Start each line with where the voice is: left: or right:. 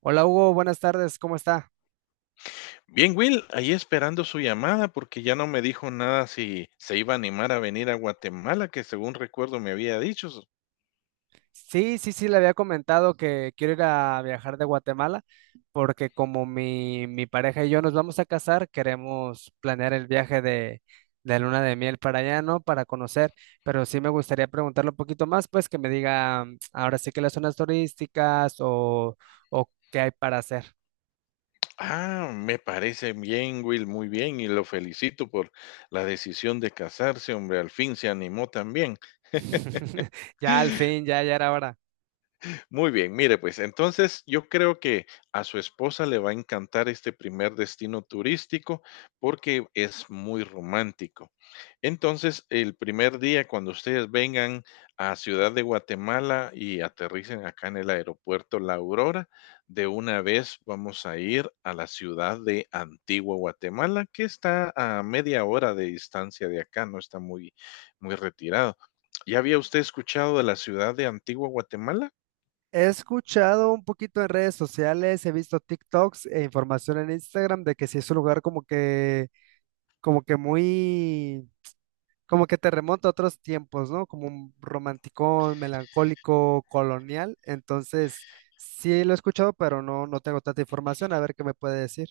right: Hola Hugo, buenas tardes, ¿cómo está?
left: Bien, Will, ahí esperando su llamada porque ya no me dijo nada si se iba a animar a venir a Guatemala, que según recuerdo me había dicho.
right: Sí, sí, sí, le había comentado que quiero ir a viajar de Guatemala porque como mi pareja y yo nos vamos a casar, queremos planear el viaje de luna de miel para allá, ¿no? Para conocer, pero sí me gustaría preguntarle un poquito más, pues que me diga ahora sí que las zonas turísticas o qué hay para hacer.
left: Ah, me parece bien, Will, muy bien, y lo felicito por la decisión de casarse, hombre, al fin se animó también.
right: Ya al fin, ya era hora.
left: Muy bien, mire, pues entonces yo creo que a su esposa le va a encantar este primer destino turístico porque es muy romántico. Entonces, el primer día cuando ustedes vengan a Ciudad de Guatemala y aterricen acá en el aeropuerto La Aurora, de una vez vamos a ir a la ciudad de Antigua Guatemala, que está a media hora de distancia de acá, no está muy, muy retirado. ¿Ya había usted escuchado de la ciudad de Antigua Guatemala?
right: He escuchado un poquito en redes sociales, he visto TikToks e información en Instagram de que sí es un lugar como que muy, como que te remonta a otros tiempos, ¿no? Como un romanticón, melancólico, colonial. Entonces, sí lo he escuchado, pero no, no tengo tanta información. A ver qué me puede decir.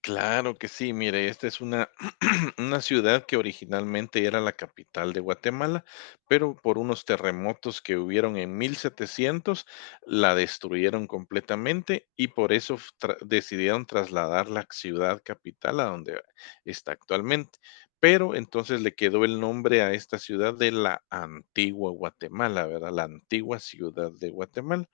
left: Claro que sí, mire, esta es una, una ciudad que originalmente era la capital de Guatemala, pero por unos terremotos que hubieron en 1700 la destruyeron completamente y por eso decidieron trasladar la ciudad capital a donde está actualmente. Pero entonces le quedó el nombre a esta ciudad de la antigua Guatemala, ¿verdad? La antigua ciudad de Guatemala.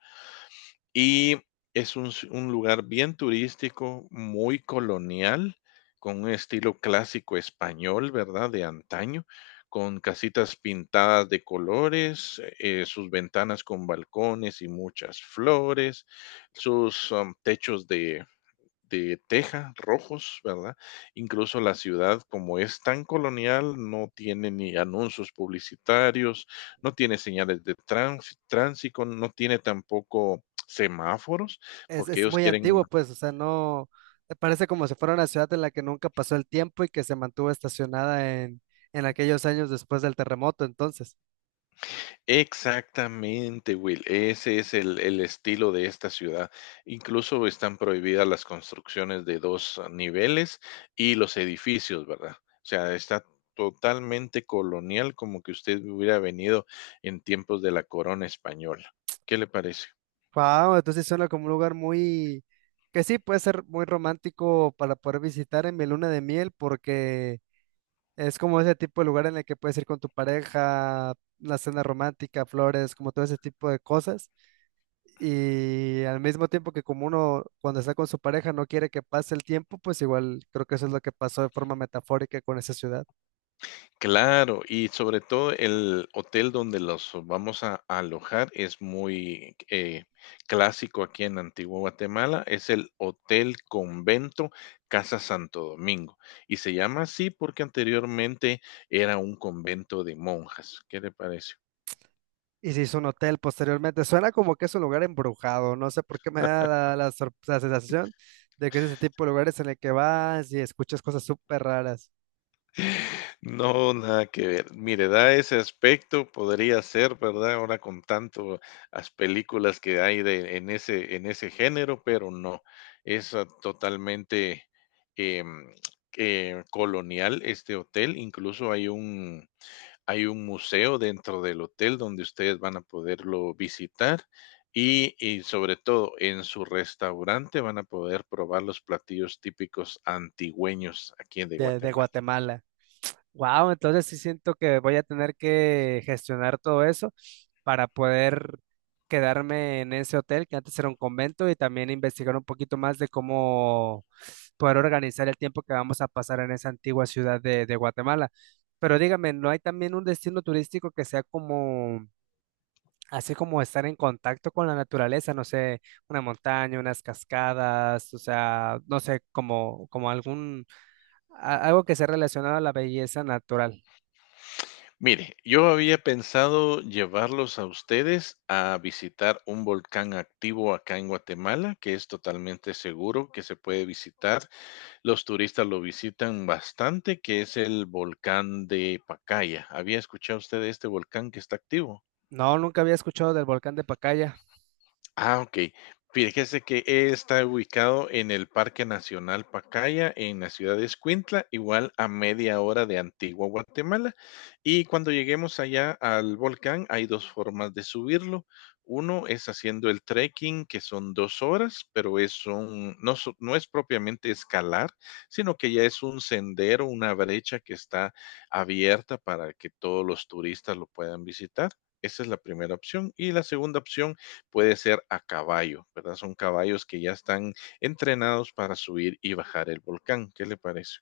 left: Y es un lugar bien turístico, muy colonial, con un estilo clásico español, ¿verdad? De antaño, con casitas pintadas de colores, sus ventanas con balcones y muchas flores, sus techos de teja rojos, ¿verdad? Incluso la ciudad, como es tan colonial, no tiene ni anuncios publicitarios, no tiene señales de tránsito, no tiene tampoco semáforos,
right: Es,
left: porque
right: es
left: ellos
right: muy
left: quieren.
right: antiguo, pues, o sea, no, me parece como si fuera una ciudad en la que nunca pasó el tiempo y que se mantuvo estacionada en aquellos años después del terremoto, entonces.
left: Exactamente, Will. Ese es el estilo de esta ciudad. Incluso están prohibidas las construcciones de dos niveles y los edificios, ¿verdad? O sea, está totalmente colonial, como que usted hubiera venido en tiempos de la corona española. ¿Qué le parece?
right: Wow, entonces suena como un lugar muy, que sí puede ser muy romántico para poder visitar en mi luna de miel, porque es como ese tipo de lugar en el que puedes ir con tu pareja, una cena romántica, flores, como todo ese tipo de cosas. Y al mismo tiempo que como uno cuando está con su pareja no quiere que pase el tiempo, pues igual creo que eso es lo que pasó de forma metafórica con esa ciudad.
left: Claro, y sobre todo el hotel donde los vamos a alojar es muy clásico aquí en Antigua Guatemala, es el Hotel Convento Casa Santo Domingo. Y se llama así porque anteriormente era un convento de monjas. ¿Qué te parece?
right: Y se hizo un hotel posteriormente. Suena como que es un lugar embrujado. No sé por qué me da la sensación de que es ese tipo de lugares en el que vas y escuchas cosas súper raras
left: No, nada que ver. Mire, da ese aspecto, podría ser, ¿verdad? Ahora con tanto las películas que hay en ese género, pero no. Es totalmente em, colonial este hotel. Incluso hay un museo dentro del hotel donde ustedes van a poderlo visitar. Y sobre todo en su restaurante van a poder probar los platillos típicos antigüeños aquí de
right: de
left: Guatemala.
right: Guatemala. Wow, entonces sí siento que voy a tener que gestionar todo eso para poder quedarme en ese hotel que antes era un convento y también investigar un poquito más de cómo poder organizar el tiempo que vamos a pasar en esa antigua ciudad de Guatemala. Pero dígame, ¿no hay también un destino turístico que sea como así como estar en contacto con la naturaleza, no sé, una montaña, unas cascadas, o sea, no sé, como, como algún, algo que sea relacionado a la belleza natural.
left: Mire, yo había pensado llevarlos a ustedes a visitar un volcán activo acá en Guatemala, que es totalmente seguro, que se puede visitar. Los turistas lo visitan bastante, que es el volcán de Pacaya. ¿Había escuchado usted de este volcán que está activo?
right: No, nunca había escuchado del volcán de Pacaya.
left: Ah, okey. Fíjese que está ubicado en el Parque Nacional Pacaya, en la ciudad de Escuintla, igual a media hora de Antigua Guatemala. Y cuando lleguemos allá al volcán, hay 2 formas de subirlo. Uno es haciendo el trekking, que son 2 horas, pero es un no so no es propiamente escalar, sino que ya es un sendero, una brecha que está abierta para que todos los turistas lo puedan visitar. Esa es la primera opción. Y la segunda opción puede ser a caballo, ¿verdad? Son caballos que ya están entrenados para subir y bajar el volcán. ¿Qué le parece?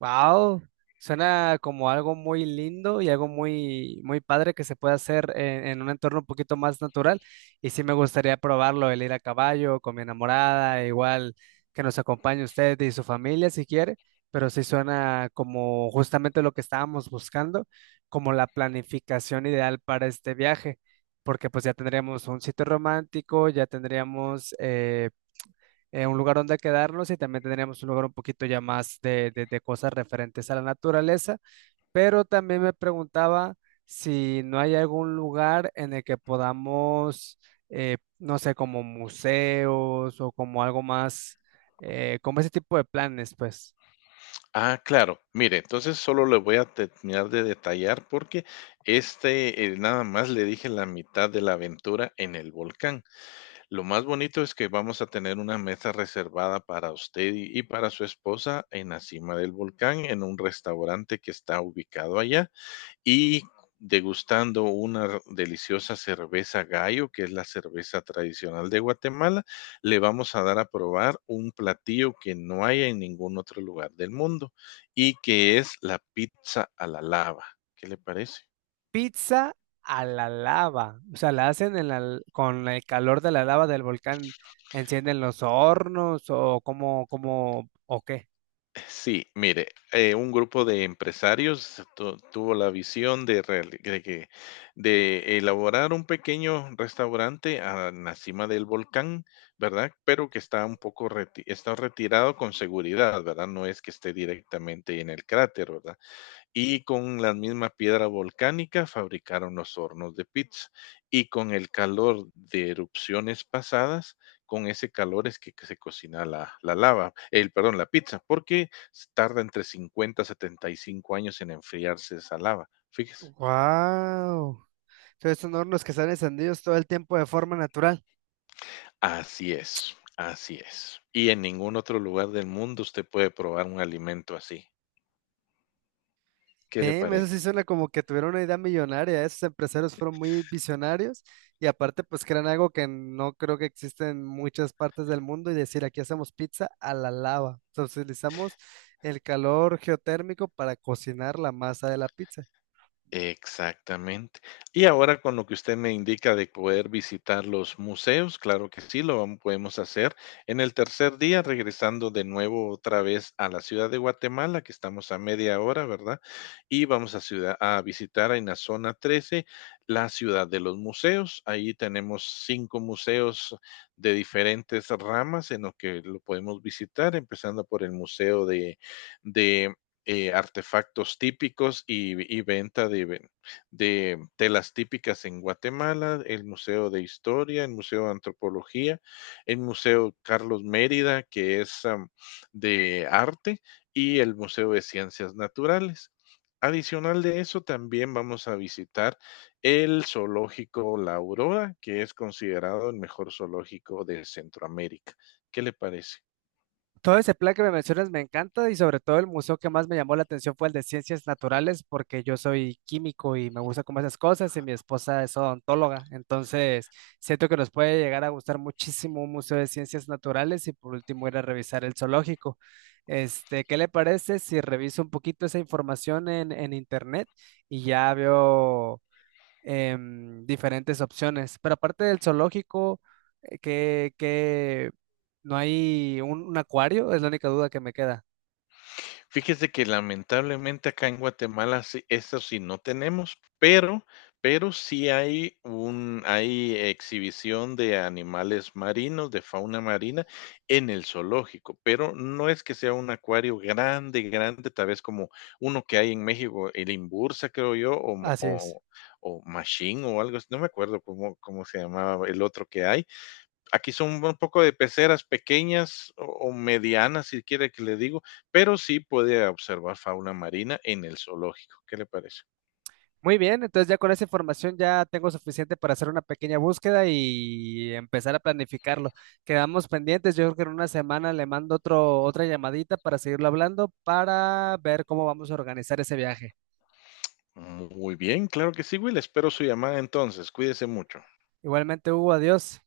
right: Wow, suena como algo muy lindo y algo muy, muy padre que se puede hacer en un entorno un poquito más natural. Y sí me gustaría probarlo, el ir a caballo con mi enamorada, igual que nos acompañe usted y su familia si quiere, pero sí suena como justamente lo que estábamos buscando, como la planificación ideal para este viaje, porque pues ya tendríamos un sitio romántico, ya tendríamos... un lugar donde quedarnos y también tendríamos un lugar un poquito ya más de, de cosas referentes a la naturaleza, pero también me preguntaba si no hay algún lugar en el que podamos, no sé, como museos o como algo más, como ese tipo de planes, pues.
left: Ah, claro. Mire, entonces solo le voy a terminar de detallar porque este nada más le dije la mitad de la aventura en el volcán. Lo más bonito es que vamos a tener una mesa reservada para usted y para su esposa en la cima del volcán en un restaurante que está ubicado allá. Y degustando una deliciosa cerveza gallo, que es la cerveza tradicional de Guatemala, le vamos a dar a probar un platillo que no hay en ningún otro lugar del mundo y que es la pizza a la lava. ¿Qué le parece?
right: Pizza a la lava, o sea, la hacen en con el calor de la lava del volcán, encienden los hornos o o qué.
left: Sí, mire, un grupo de empresarios tuvo la visión de, reali- de que- de elaborar un pequeño restaurante a la cima del volcán, ¿verdad? Pero que está un poco está retirado con seguridad, ¿verdad? No es que esté directamente en el cráter, ¿verdad? Y con la misma piedra volcánica fabricaron los hornos de pizza. Y con el calor de erupciones pasadas, con ese calor es que se cocina la lava, el, perdón, la pizza, porque tarda entre 50 a 75 años en enfriarse esa lava. Fíjese.
right: ¡Wow! Entonces son hornos que están encendidos todo el tiempo de forma natural.
left: Así es, así es. Y en ningún otro lugar del mundo usted puede probar un alimento así. ¿Qué le
right: Damn, eso
left: parece?
right: sí suena como que tuvieron una idea millonaria. Esos empresarios fueron muy visionarios y aparte pues crean algo que no creo que existe en muchas partes del mundo y decir aquí hacemos pizza a la lava. Entonces utilizamos el calor geotérmico para cocinar la masa de la pizza.
left: Exactamente. Y ahora con lo que usted me indica de poder visitar los museos, claro que sí, podemos hacer. En el tercer día, regresando de nuevo otra vez a la ciudad de Guatemala, que estamos a media hora, ¿verdad? Y vamos a visitar en la zona 13 la ciudad de los museos. Ahí tenemos cinco museos de diferentes ramas en los que lo podemos visitar, empezando por el Museo de artefactos típicos y venta de telas típicas en Guatemala, el Museo de Historia, el Museo de Antropología, el Museo Carlos Mérida, que es de arte, y el Museo de Ciencias Naturales. Adicional de eso, también vamos a visitar el zoológico La Aurora, que es considerado el mejor zoológico de Centroamérica. ¿Qué le parece?
right: Todo ese plan que me mencionas me encanta y sobre todo el museo que más me llamó la atención fue el de ciencias naturales porque yo soy químico y me gusta como esas cosas y mi esposa es odontóloga, entonces siento que nos puede llegar a gustar muchísimo un museo de ciencias naturales y por último ir a revisar el zoológico. Este, ¿qué le parece si reviso un poquito esa información en internet y ya veo? Diferentes opciones. Pero aparte del zoológico, que no hay un acuario, es la única duda que me queda.
left: Fíjese que lamentablemente acá en Guatemala sí, eso sí no tenemos, pero sí hay exhibición de animales marinos, de fauna marina en el zoológico, pero no es que sea un acuario grande, grande, tal vez como uno que hay en México, el Imbursa, creo yo, o mo
right: Así es.
left: o o Machín o algo así, no me acuerdo cómo se llamaba el otro que hay, aquí son un poco de peceras pequeñas o, medianas, si quiere que le digo, pero sí puede observar fauna marina en el zoológico. ¿Qué le parece?
right: Muy bien, entonces ya con esa información ya tengo suficiente para hacer una pequeña búsqueda y empezar a planificarlo. Quedamos pendientes, yo creo que en una semana le mando otra llamadita para seguirlo hablando, para ver cómo vamos a organizar ese viaje.
left: Muy bien, claro que sí, Will. Espero su llamada entonces. Cuídese mucho.
right: Igualmente, Hugo, adiós.